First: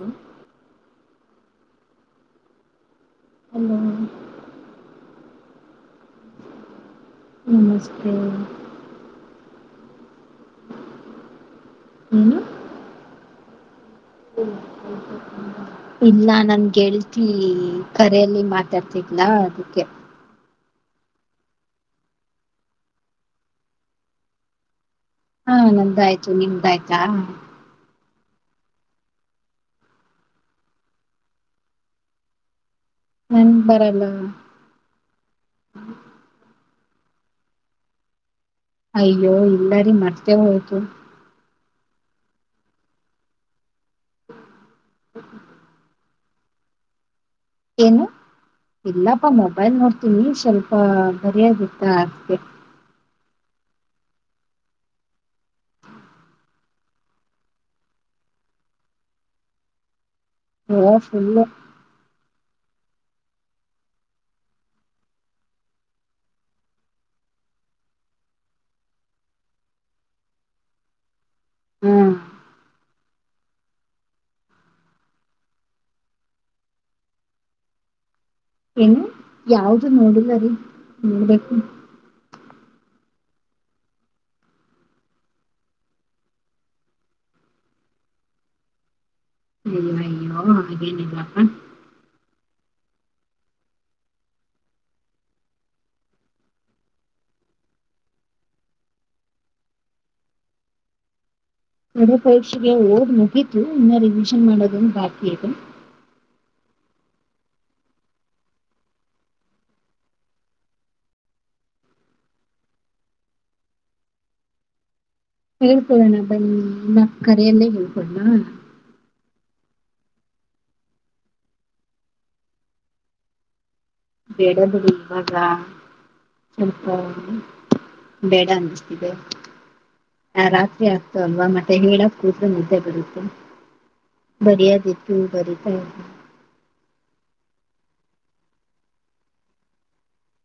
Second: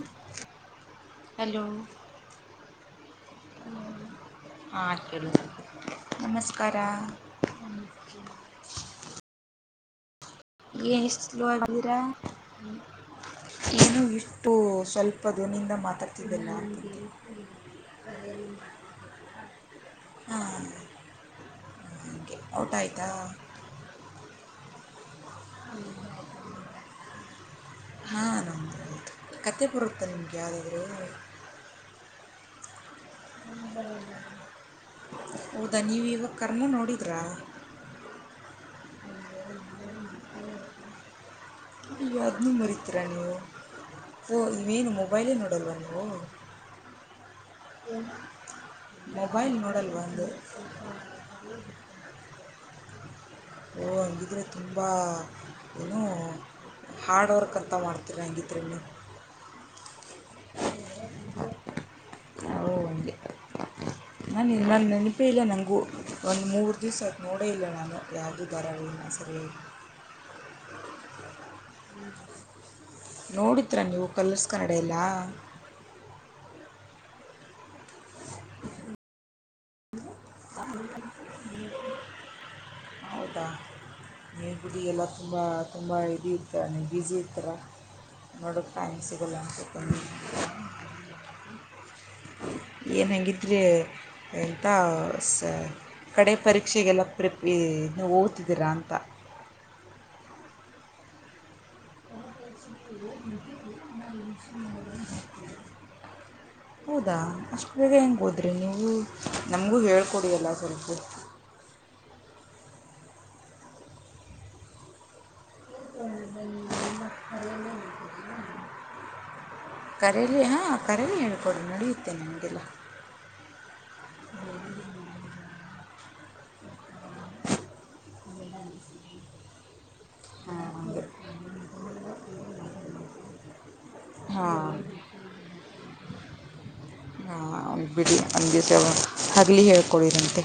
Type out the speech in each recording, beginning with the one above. ಹ್ಮ ಹಲೋ ಅಲ್ಲ ಹಾಂ ನಮಸ್ಕಾರ ನಮಸ್ತೆ ಯ [unintelligible] ಲುವ ಇರಾ ನೀನು ಸ್ವಲ್ಪ ಧ್ವನಿಯಿಂದ ಇಲ್ಲ ಮಾತಾಡ್ತಿದ್ದಿಲ್ಲ ನನ್ ಅಂತ ಗೆೇಳ್ತಿ ಕರೆಯಲ್ಲಿ ಮಾತಾಡ್ತಿದ್ಲಾ ಅದಕ್ಕೆ ಹಾಗೆ ಔಟ ಆಯ್ತಾ ಹಾ ನಂದಾಯ್ತು ನಿಮ್ದಾಯ್ತಾ ಹಾ ನಮ ಹೌದು ಕತೆೆ ಬರುತ್ತೆ ನಿಮ್ಗೆ ಯಾವುದಾದ್ರೂ ನನ್ ಬರಲ್ಲ ಹೌದಾ ನೀವ ಇವ ಕರ್ಣ ನೋಡಿ ಬ್ರಾ ಅಯ್ಯೋ ಇಲ್ಲಾರಿ ಮರ್ತೇ ಹೋಯ್ತು ಯಾದ್ ನೀ ಮರಿತೀರಾ ನೀವು ಓ ನೀವೇನು ಮೊಬೈಲೇ ನೋಡಲ್ವಾ ನೀವು ಏನು ಇಲ್ಲಪ್ಪಾ ಮೊಬೈಲ್ ನೋಡಲ್ವಾ ನೋಡ್ತೀನಿ ಅಂದೆ ಸ್ವಲ್ಪ ಬರಿಯಾಗಿತ್ತ ಆದಿಕೆ ಓ ಹಂಗಿದ್ರೆ ತುಂಬ ಏನು ಹಾರ್ಡ್ ವರ್ಕ್ ಅಂತ ಮಾಡ್ತೀರ ಹಂಗಿದ್ರಲ್ಲಿ ಹಾ ಸುಲ್ ಹ ಹಗೆ ನಾನು ನನ್ನ ನೆನಪೇ ಇಲ್ಲ ನನಗೂ ಒಂದು ಮೂರು ದಿವ್ಸ ಆಯತು ನೋಡೇ ಇಲ್ಲ ನಾನು ಯಗಿದ್ದಾರೆನ್ನ ಸರಿ ಹಾ ನೋಡತ್ರಾ ನೀವು ಕಲರ್ಸ್ ಕನ್ನಡ ಎಲ್ಲ ಏನು ಹ್ಮದಕ್ಕ ಹೌದಾ ನೀನು ಗುಡಿಗೆಲ್ಲ ತುಂಬ ತುಂಬ ಇ ಇರ್ತರ ನೀನು ಬ್ಯುಝಿ ಇರ್ತರ ನೋಡೋಕ್ಕೆ ಟೈಮ್ ಸಿಗ ಹಯ ಹಾಗೆನಇಲಪ್ಪ ಏನಂಗಿದ್ರೆ ಎಂತ ಸ ಕಡೆ ಪರೀಕ್ಷೆಗೆಲ್ಲ ಪ್ರಿಪ ಹೋಗ್ತಿದ್ದೀರಾ ಅಂತ ನರ ಪರೀಕ್ಷೆಗೆ ಓಡ್ ಮುಗಿತು ಇನ್ನ ರಿವಿಷನ್ ಮಾಡೋದನ್ನು ಬಾಕಿ ಇದೆ ಹೌದಾ ಅಷ್ಟು ಬೇಗ ಹೆಂಗೆ ಹೋದ್ರಿ ನೀವು ನಮಗೂ ಹೇಳ್ಕೊಡಿಯಲ್ಲ ಸ್ವಲ್ಪು ಹೇಳ್ಕೊಳ್ಳೋಣ ಬನ್ನಿನ್ನ ಕರೆಯಲ್ಲೇ ಹೇಳ್ಕೊಡಣ ಕರಲಿ ಹಾಂ ಕರಲಿ ಹೇಳ್ಕೊಡು ನಡೆಯುತ್ತೆ ನಮಗೆಲ್ಲ ಬೇಡದು ಇವಾಗ ಹೌ ಬೇಡ ಅನ್ನಿಸ್ತಿದೆ ಆ ಹಾಂ ರಾತ್ರಿ ಹಾಗೆ ಆಗ್ತ ಅಲ್ವಾ ಮತ್ತೆ ಹೇಳಕ್ ಕೂತ್ ನಿದ್ದೆ ಬರುತ್ತೆ ಬರಿಯ ಹಾಂ ದಿತು ಬರಿತ ಬಿಡಿ ಅ ಹಗಲಿ ಹೇಳ್ಕೊಳಿರಂತೆ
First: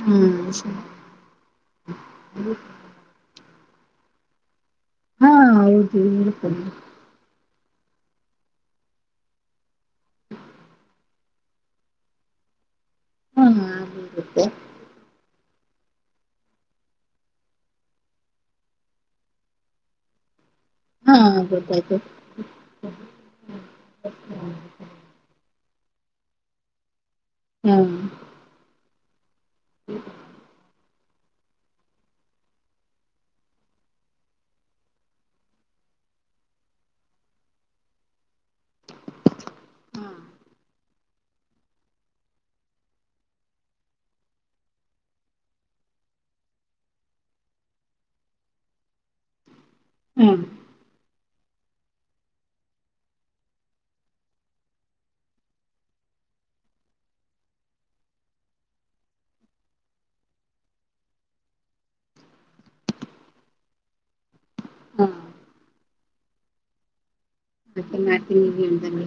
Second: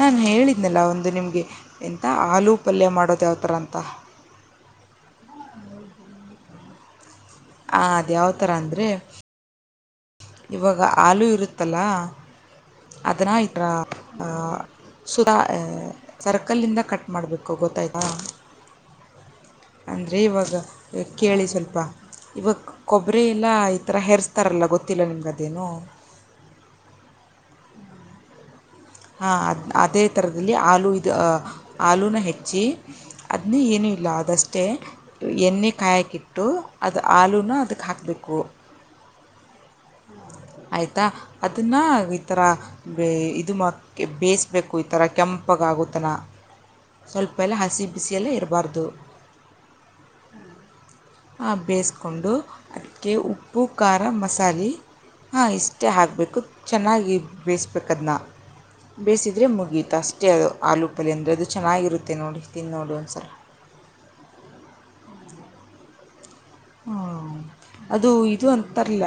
ನಾನು ಹ್ಮ್ ಹೇಳಿದ್ನಲ್ಲ ಸರಿ ಒಂದು ನಿಮಗೆ ಎಂಥ ಆಲೂ ಪಲ್ಯ ಮಾಡೋದು ಯಾವ ಥರ ಅಂತ ಕತ್ತ ಹಾ ಹೌದು ಇಡ್ತ ಹ ಅದ ಯಾವತರ ಅಂದ್ರೆ ಕೃತ್ತಲ ಅದನ್ನ ಹಾ ಇಟ್ರ ಆಗಿರುತ್ತೆ ಸುಧಾ ಸರ್ಕಲಿಂದ ಕಟ್ ಮಾಡಬೇಕು ಗೊತ್ತಾಯ್ತಾ ಅಂದರೆ ಇವಾಗ ಹಾ ಕೇಳಿ ಸ್ವಲ್ಪ ಗೊತ್ತಾಯ್ತು ಇವಾಗ ಕೊಬ್ಬರಿ ಎಲ್ಲ ಈ ಥರ ಹೆರಿಸ್ತಾರಲ್ಲ ಗೊತ್ತಿಲ್ಲ ನಿಮ್ಗ ಅದೇನು ಹ್ಮ್ಮ್ ಹ ಅ ಅದೇ ತರದಲ್ಲಿ ಹಲೂ ಇ ಆಲೂನ ಹೆಚ್ಚಿ ಅದನ್ನ ಏನುೂ ಇಲ್ಲ ಅದಷ್ಟೇ ಎಣ್ಣೆ ಕಾಯಾಕಿಟ್ಟು ಅದು ಆಲೂನ ಅದಕ್ಕೆ ಹಾಕಬೇಕು ಹಾ ಆಯಿತಾ ಅದನ್ನು ಈ ಥರ ಇದು ಮ ಬೇಯಿಸ್ಬೇಕು ಈ ಥರ ಕೆಂಪಗಾಗೋುತ್ತನ ಸ್ವಲ್ಪ ಎಲ್ಲ ಹಸಿ ಬಿಸಿಯಲ್ಲೇ ಇರಬಾರ್ದು ಹಾ ಹಾಂ ಬೇಯಿಸಕೊಂಡು ಅದಕ್ಕೆ ಉಪ್ಪು ಖಾರ ಮಸಾಲೆ ಹಾಂ ಇಷ್ಟೇ ಹಾಕಬೇಕು ಚೆನ್ನಾಗಿ ಬೇಯಿಸ್ಬೇಕುದನ್ನ ಬೇಯಿಸಿದ್ರರೆ ಮುಗಿಯಿತು ಅಷ್ಟೇ ಅದು ಆಲೂ ಪಲ್ ಅಂದರೆ ಅದು ಚೆನ್ನಾಗಿರುತ್ತೆ ನೋಡಿ ತಿಂದು ನೋಡಿ ಒಂದಸಲ ಹಾ ಹ್ಮ ಮತ್ತೆ ಅದು ಮಾಡ್ತೀನಿ ಇದು ನೀವು ಅಂತರಲ್ಲ ಹೇಳ್ದಂಗೆ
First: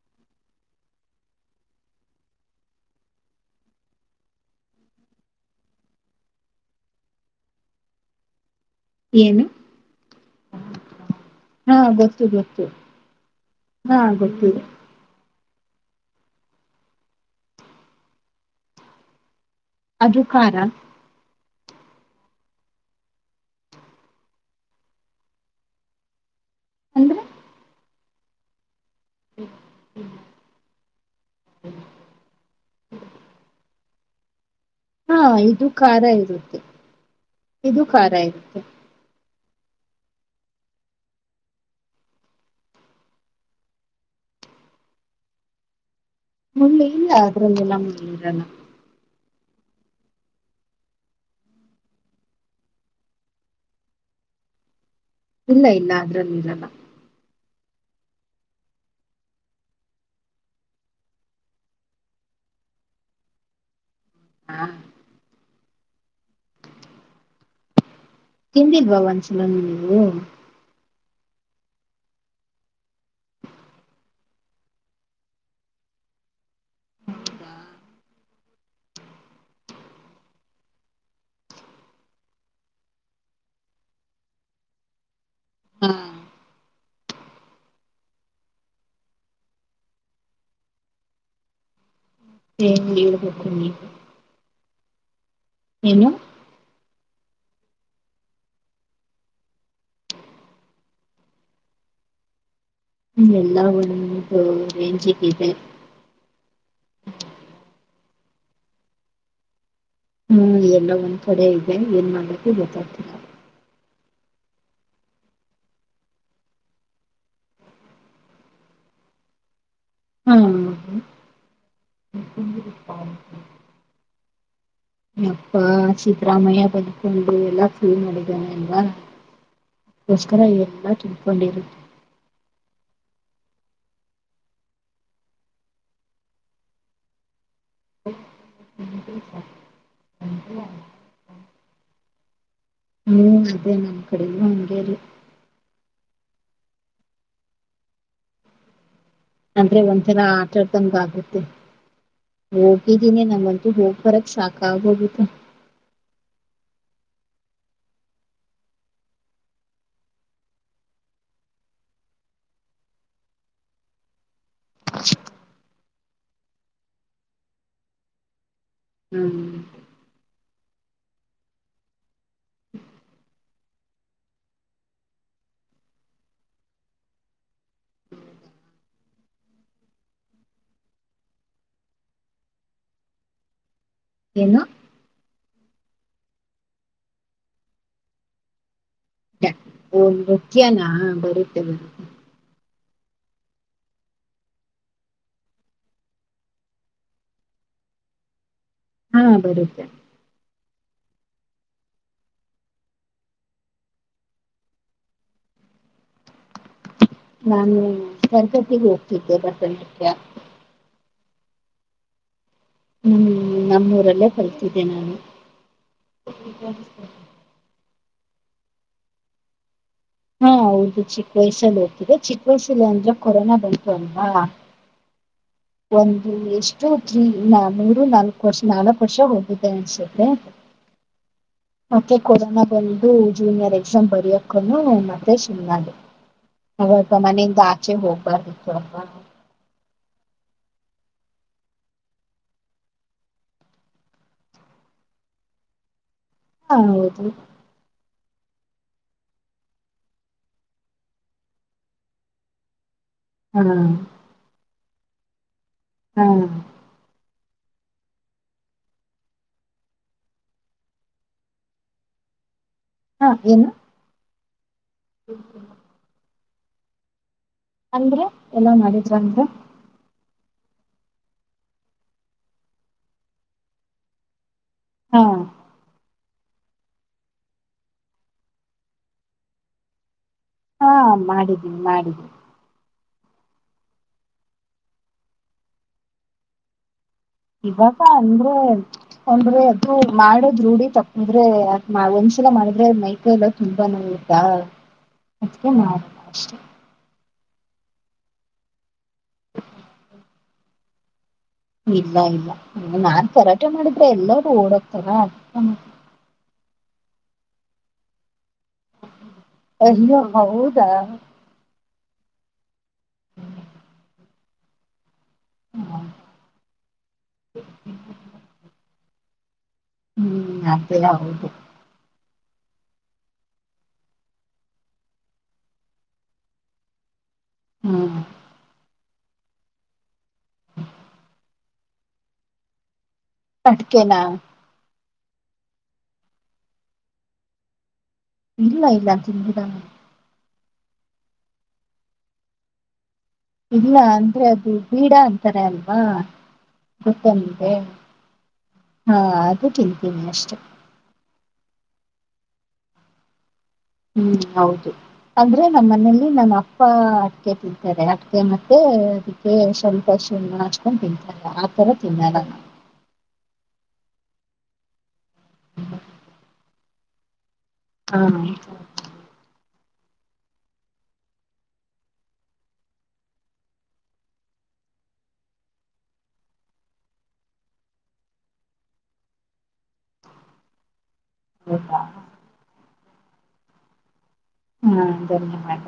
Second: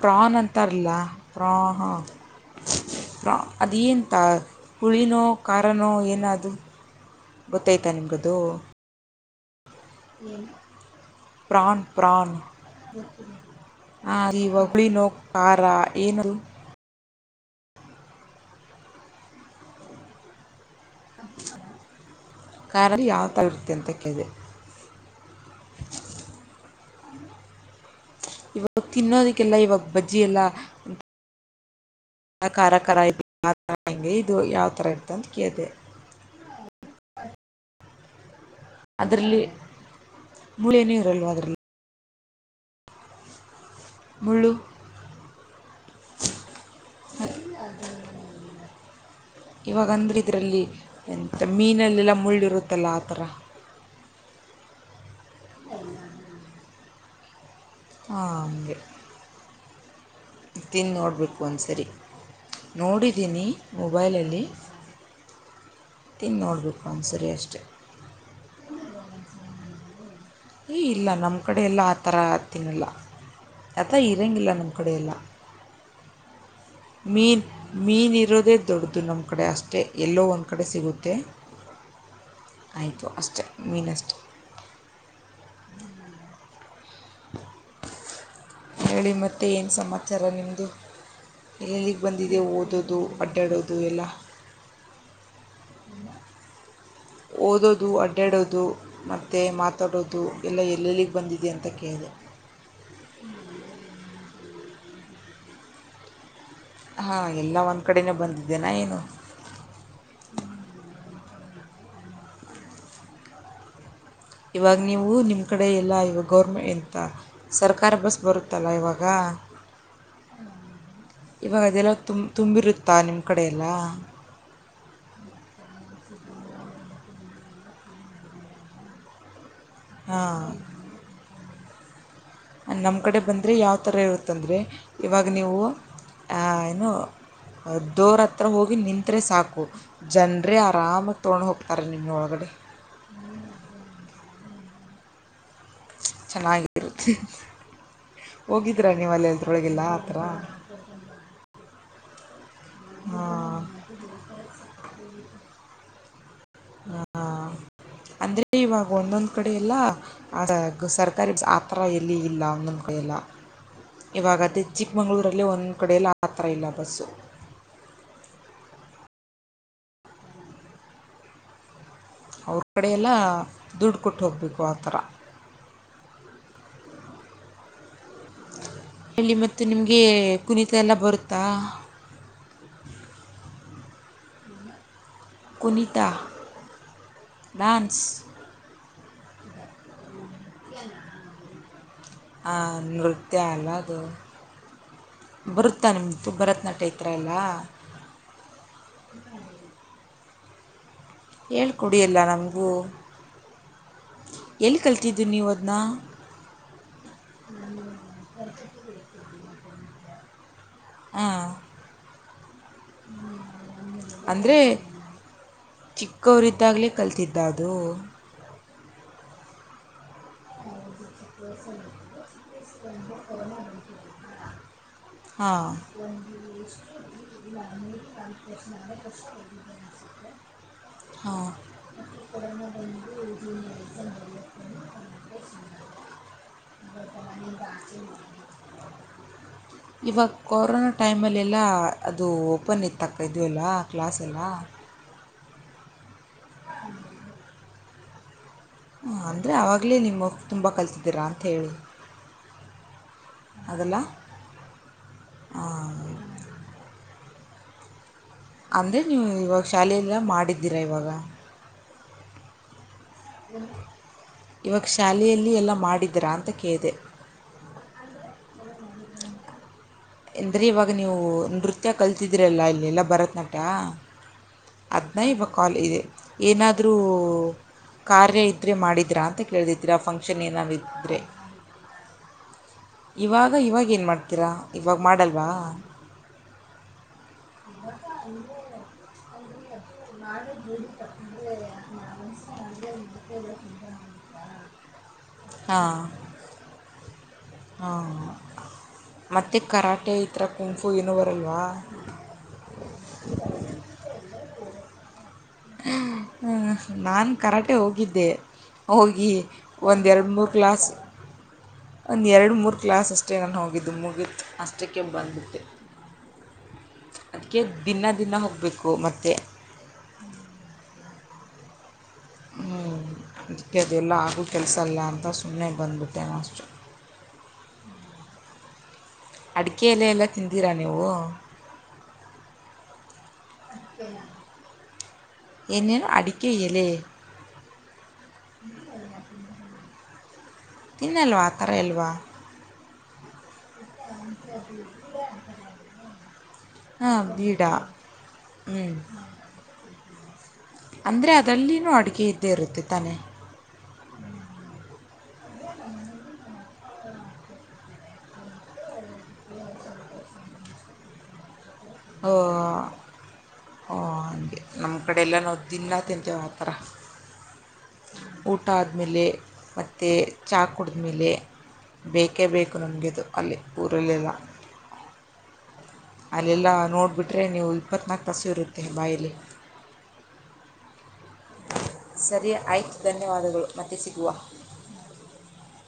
ಪ್ರಾನ್ ಅಂತಾರಲ್ಲ ಪ್ರಾ ಪ್ರಾ ಅದೇಂತ ಉಳಿನೋ ಖಾರನೋ ಏನದು ಗೊತೈಯ್ತಾ ನಿಮ್ಗದು? ಏನು ಹಾ ಪ್ರಾನ್ ಗೊತ್ತು ಪ್ರಾನ್ ಗೊತ್ತು ಹಾ ಆ ಈ ಗೊತ್ತು ಉಳಿನೋ ಖಾರಾ ಏನದು? ಅದು ಕಾರ ಕಾರಲಿ ಯಾವ್ತರ ಇರುತ್ತೆ ಅಂತ ಕೇಳ್ದೆ [unintelligible] ಅಂದ್ರ ಇವಾಗ್ ತಿನ್ನೋದಿಕ್ಕೆಲ್ಲ ಇವಾಗ್ ಬಜ್ಜಿ ಎಲ್ಲ ಹ [unintelligible] ಅಂಗೆ ಇದು ಯಾ ಹಾ ಇದು ಖಾರ ಇರುತ್ತೆ ಇದು ಕಾರ ಇರುತ್ತೆ ಅದ್ರಲ್ಲಿ ಮೂಳೇನೂ ಇರಲ್ವ ಅದ್ರಲ್ಲಿ ಮುಳ್ಳು ಮುಳ್ಳಿಲ್ಲ ಅದ್ರಲ್ಲೆಲ್ಲ ಮುಳ್ಳಿರಲ್ಲ ಇವಾಗಂದ್ರೆ ಇದ್ರಲ್ಲಿ ಎಂತ ಮೀನಲ್ಲೆಲ್ಲ ಮುಳ್ಳಿರುತ್ತಲ್ಲ ಆ ತರ ಇಲ್ಲ ಇಲ್ಲ ಅದ್ರಲ್ಲಿ ಇರಲ್ಲ ಹಾ ಅಂಗೆ ತಿಂದ್ ನೋಡ್ಬೇಕು ಒಂದ್ಸರಿ ನೋಡಿದಿನಿ ಮೊಬೈಲಲ್ಲಿ ಹಾ ತಿಂದ್ ನೋಡ್ಬೇಕು ಒಂದ್ಸರಿ ಅಷ್ಟೆ ತಿಂದಿಲ್ವಾ ಒಂದ್ಸಲನು ನೀವು ಏ ಇಲ್ಲ ನಮ್ ಕಡೆ ಎಲ್ಲ ಆ ತರ ತಿನ್ನಲ್ಲ ಯಲ ಇರಂಗಿಲ್ಲ ನಮ್ ಕಡೆ ಎಲ್ಲ ಮೀನ್ ಮೀನ್ ಇರೋದೇ ದೊಡ್ದು ನಮ್ ಕಡೆ ಅಷ್ಟೆ ಎಲ್ಲೋ ಒಂದ್ ಕಡೆ ಸಿಗುತ್ತೆ ಆಯ್ತು ಅಷ್ಟೆ ಮೀನಷ್ಟೆ ಹಾ ಹೇಳಿ ಮತ್ತೆ ಏನ್ ಸಮಾಚಾರ ನಿಮ್ದು ಎಲ್ ಬಂದಿದೆ ಏನ್ ಓದೋದು ಹೇಳ್ಬೇಕು ಅಡ್ಡಾಡೋದು ನೀವು ಎಲ್ಲ ಏನು ಓದೋದು ಅಡ್ಡಾಡೋದು ಮತ್ತೆ ಮಾತಾಡೋದು ಎಲ್ಲ ಎಲ್ಲೆಲ್ಲಿಗೆ ಬಂದಿದೆ ಅಂತ ಕೇಳಿದೆ ಎಲ್ಲಾ ಒಂದು ರೆಂಜಿಗಿದೆ ಹಾ ಎಲ್ಲ ಒಂದ್ ಕಡೆನೇ ಬಂದಿದ್ದೇನಾ ಏನು ಹ್ಮ್ ಎಲ್ಲ ಒಂದ್ ಕಡೆ ಇದೆ ಏನ್ ಮಾಡ್ಬೇಕು ಗೊತ್ತಾಗ್ತಿಲ್ಲ ಇವಾಗ್ ನೀವು ನಿಮ್ ಕಡೆ ಎಲ್ಲ ಇವಾಗ ಗೌರ್ಮೆ ಎಂತ ಸರ್ಕಾರಿ ಬಸ್ ಬರುತ್ತಲ್ಲ ಇವಾಗ ಹಾ ಇವಾಗ ಅದೆಲ್ಲ ತುಮ್ ತುಂಬಿರುತ್ತಾ ನಿಮ್ ಕಡೆ ಎಲ್ಲ ಯಪ್ಪಾ ಸಿದ್ರಾಮಯ್ಯ ಬಂದ್ಕೊಂಡು ಎಲ್ಲಾ ಫ್ರೀ ಮಾಡಿದ್ದಾನೆ ಅಲ್ವಾ ಓಸ್ಕರ ಹಾಂ ಎಲ್ಲಾ ಕೊನ್ಡಿರುತ್ತೆ ನಮ್ ಕಡೆ ಬಂದ್ರೆ ಯಾವ ತರ ಇರುತಂದ್ರೆ, ಇವಾಗ್ ನೀವು ಆ ಏನು ಹ್ ಡೋರ್ ಹತ್ರ ಹೋಗಿ ನಿನ್ತ್ರೆ ಸಾಕು ಜನ್ರೇ ಆರಾಮಾಗ್ ತೊಗೊಂಡ್ ಹೋಗ್ತಾರೆ ನಿಮ್ನ ಒಳಗೆ ಹ್ಮ್ ಅದೇ ನಮ್ಮ್ ಕಡೆಲ್ಲ ಸರಿ ಚೆನ್ನಾಗಿರುತ್ತೆ ಹೋಗಿದ್ರ ಅಂದ್ರೆ ಒಂಥರಾ ಆಟ ಆಡ್ತಂಗಂಗ ಆಗುತ್ತೆ ಹೋಗಿದ್ದೀನಿ ಹಾಂ ನಮ್ಮಂತೂ ಹೋಗಬರಕ್ ಸಾಕಾಗೋಗುತ್ತೆ ಹ ಅಂದ್ರೆ ಇವಾಗ ಒಂದೊಂದ್ ಕಡೆ ಎೆಲ್ಲ ಸರ್ಕಾರಿ ಆ ಥರ ಎಲ್ಲಿ ಇಲ್ಲ ಒಂದೊಂದ್ ಕಡೆ ಎಲ್ಲ ಇವಾಗ ಅದೇ ಚಿಕ್ಕಮಂಗಗಳೂರಲ್ಲ ಒಂದೊಂದ್ ಕಡೆ ಎಲ್ಲ ಆ ತರ ಇಲ್ಲ ಬಸ್ಸು ಹ್ಮ್ ಅವ್ರ ಕಡೆ ಎಲ್ಲ ದುಡ್ಡು ಕೊಟ್ಟು ಹೋಗ್ಬೇಕು ಆ ಥರ ಇಲ್ಲಿ ಮತ್ತು ನಿಮಗೆ ಕುಣಿತ ಎಲ್ಲ ಬರುತ್ತಾ ಏನು ಕುಣಿತಾ ಡಾನ್ಸ್ [unintelligible] ಒಂದು ನೃತ್ಯನಾ ಬರುತ್ತೆ ಬರುತ್ತೆ ನೃತ್ಯ ಎಲ್ಲದು ಬರುತ್ತಾ ನಿಮಂತು ಭರತನಾಟ್ಯ ಹತ್ರ ಎಲ್ಲ ಹಾ ಬರುತ್ತೆ ಹೇಳ್ಕೊಡಿಯಲ್ಲ ನಮಗೂ ಎಲ್ಲಿ ಕಲ್ತಿದ್ದು ನೀವು ಅದನ್ನ ನಾನು ಸರಕತಿಗೆ ಹೋಗ್ತಿದ್ದೆ ಬಸಂ [unintelligible] [inaudible] ಹಾ ಹ್ಮ್ ನಮ್ಮೂರಲ್ಲೇ ಅಂದ್ರೆ ಕಲ್ತಿದ್ದೆ ನಾನು ಚಿಕ್ಕವರಿದ್ದಾಗ್ಲೇ ಕಲ್ತಿದ್ದ ಅದು ಹಾ ಹದು ಚಿಕ್ಕ ವಯಸ್ಸಲ್ಲಿ ಹೋಗ್ತಿದೆ ಚಿಕ್ಕ ವಯಸ್ಸಲ್ಲಿ ಅಂದ್ರೆ ಕೊರೋನಾ ಬಂತು ಅಲ್ವಾ ಹಾ ಒಂದು ಎಷ್ಟು ತ್ರೀ ಮೂರು ನಾಲ್ಕು ವರ್ಷ ನಾಲ್ಕು ವರ್ಷ ಹೋಗಿದ್ದೆ ಅನ್ಸುತ್ತೆ ಹಾ ಮತ್ತೆ ಕೊರೋನಾ ಬಂದು ಚುನ್ನ ಅವಾಗ ಮನೆಯಿಂದ ಆಚೆ ಹೋಗ್ಬೇಕಡ ಇವಾಗ ಕೊರೋನಾ ಟೈಮಲ್ಲೆಲ್ಲ ಅದು ಓಪನ್ ಇತ್ತು ತಕ್ಕ ಇದು ಎಲ್ಲ ಕ್ಲಾಸೆಲ್ಲ ಹಾ ಹೌದು ಅಂದರೆ ಆವಾಗಲೇ ನಿಮ್ಮ ತುಂಬ ಕಲತಿದ್ದೀರಾ ಅಂತ ಹೇಳಿ ಹಾ ಹಾ ಹಾ ಅಂದರೆ ನೀವು ಇವಾಗ ಶಾಲೆಯಲ್ಲ ಮಾಡಿದ್ದೀರಾ ಇವಾಗ ಹಾ ಏನು ಇವಾಗ ಶಾಲೆಯಲ್ಲಿ ಎಲ್ಲಾ ಮಾಡಿದರಾ ಅಂತ ಕೇಳ್ ದೆ [unintelligible] ಅಂದ್ರೆ ಎಲ್ಲಾ ಮಾಡಿದ್ರನ್ ಎಂದರೆ ಇವಾಗ ನೀವು ನೃತ್ಯ ಕಲ್ತಿದ್ದೀರಲ್ಲ ಇಲ್ಲೆಲ್ಲ ಭರತನಾಟ್ಯ ಹಾ ಹದಿನೈದು ಕಾಲ್ ಇದೆ ಏನಾದರೂ ಕಾರ್ಯ ಇದ್ದರೆ ಮಾಡಿದರಾ ಅಂತ ಕೇಳದಿದ್ದೀರಾ ಫಂಕ್ಷ ಹಾ ಮಾಡಿದ್ದೀನಿ ಮಾಡಿದ್ದೀನಿ. ಇವಾಗ, ಇವಾಗ ಏನು ಮಾಡ್ತೀರಾ? ಇವಾಗ ಮಾಡಲ್ವಾ? ಇವಾಗ ಅಂದ್ರೆ, ಅಂದ್ರೆ ಮಾಡದ್ ರೂಢಿ ತಪ್ಪಿದ್ರೆ ಒಂದ್ಸಲ ಮಾಡಿದ್ರೆ ಮೈಕೈ ಎಲ್ಲ ತುಂಬಾ ನೋವುತ್ತ ಅದಕ್ಕೆ ನಾರ ಅಷ್ಟೇ ಹ, ಮತ್ತೆ ಕರಾಟೆ ಈಥರ ಕುಂಗ್ಫು ಇಲ್ಲ ಇಲ್ಲ ಇ ನಾನ್ ಕರಾಟೆ ಮಾಡಿದ್ರೆ ಎಲ್ಲರು ಓಡೋಕ್ತರ ಹ ನಾನು ಕರಾಟೆ ಹೋಗಿದ್ದೆ ಹೋಗಿ ಅಯ್ಯೋ ಒಂದೆರಡು ಮೂರ್ ಕ್ಲಾಸ್ ಹೌದಾ ಒಂದ್ ಎರಡು ಮೂರು ಕ್ಲಾಸ್ ಅಷ್ಟೇ ನಾನು ಹೋಗಿದ್ದು ಮುಗಿತು. ಅಷ್ಟಕ್ಕೆ ಬಂದು ಅದಕ್ಕೆ ದಿನ ದಿನ ಹೋಗ್ಬೇಕು ಮತ್ತೆ. [unintelligible] ಹ್ಮ್ ಅದೇ ಹೌದು ಅದಕ್ಕೆ ಅದೆಲ್ಲ ಆಗೂ ಕೆಲಸ ಅಲ್ಲ ಅಂತ ಸುಮ್ಮನೆ ಬಂದ್ಬಿಟ್ಟೆ ಅಷ್ಟೇ. ಹ್ಮ ಅಡಿಕೆ ಎಲೆಯೆಲ್ಲ ತಿಂದಿರಾ ನೀವು? ಅಡಿಕೆನಾ? ಏನ್ ಏನು? ಅಡಿಕೆ ಎಲೆ? ಇಲ್ಲ ಇಲ್ಲ, ತಿಂದಿಲ್ಲ ನಾನು. ತಿನ್ನಲ್ವಾ ಆ ಥರ ಎಲ್ಲಾ? ಇಲ್ಲ ಅಂದ್ರೆ ಅದು ಬೀಡ ಅಂತಾರ ಅಲ್ವಾ, ಹಾಂ ಗೊತ್ತಾ ಬೀಡ ನಿಮಗೆ? ಹ್ಞೂ ಹಾ ಅದ ಅಷ್ಟೇ. ಅಂದರೆ ಅದರಲ್ಲಿನೂ ಅಡುಗೆ ಇದ್ದೇ ಇರುತ್ತೆ ತಾನೇ ಹ್ಮ್ ಹೌದು. ಅಂದ್ರೆ ನಮ್ಮ ಮನೇಲಿ ನಮ್ಮ ಅಪ್ಪ ಅಡಕೆ ತಿಂತಾರೆ. ಅಡಕೆ ಮತ್ತೆ ಅದಕ್ಕೆ ಸ್ವಲ್ಪ ಸುಣ್ಣ ಹಚ್ಕೊಂಡ್ ತಿಂತಾರೆ. ತರ ಓ ತಿನ್ನಲ್ಲ ನಾವು. ಓ ಹಾಗೆ ನಮ್ ಕಡೆ ಎಲ್ಲ ನಾವು ದಿನ ತಿಂತಿವಾ ತರ ಹಾ ಊಟ ಆದಮೇಲೆ ಮತ್ತೆ ಮತ್ತೆ ಚಹ ಕುಡಿದ್ಮೇಲೆ ಬೇಕೇ ಬೇಕು ನಮಗೆ ಅದು, ಅಲ್ಲಿ ಊರಲ್ಲೆಲ್ಲ. ಅಲ್ಲೆಲ್ಲ ನೋಡಿಬಿಟ್ರೆ ನೀವು ಇಪ್ಪತ್ನಾಲ್ಕು ತಾಸು ಇರುತ್ತೆ ಬಾಯಲ್ಲಿ. ಹೌದಾ ಸರಿ ಆಯ್ತ್ ಧನ್ಯವಾದಗಳು ಮತ್ತೆ ಸಿಗುವ ಹ್ಮ್ ಧನ್ಯವಾದ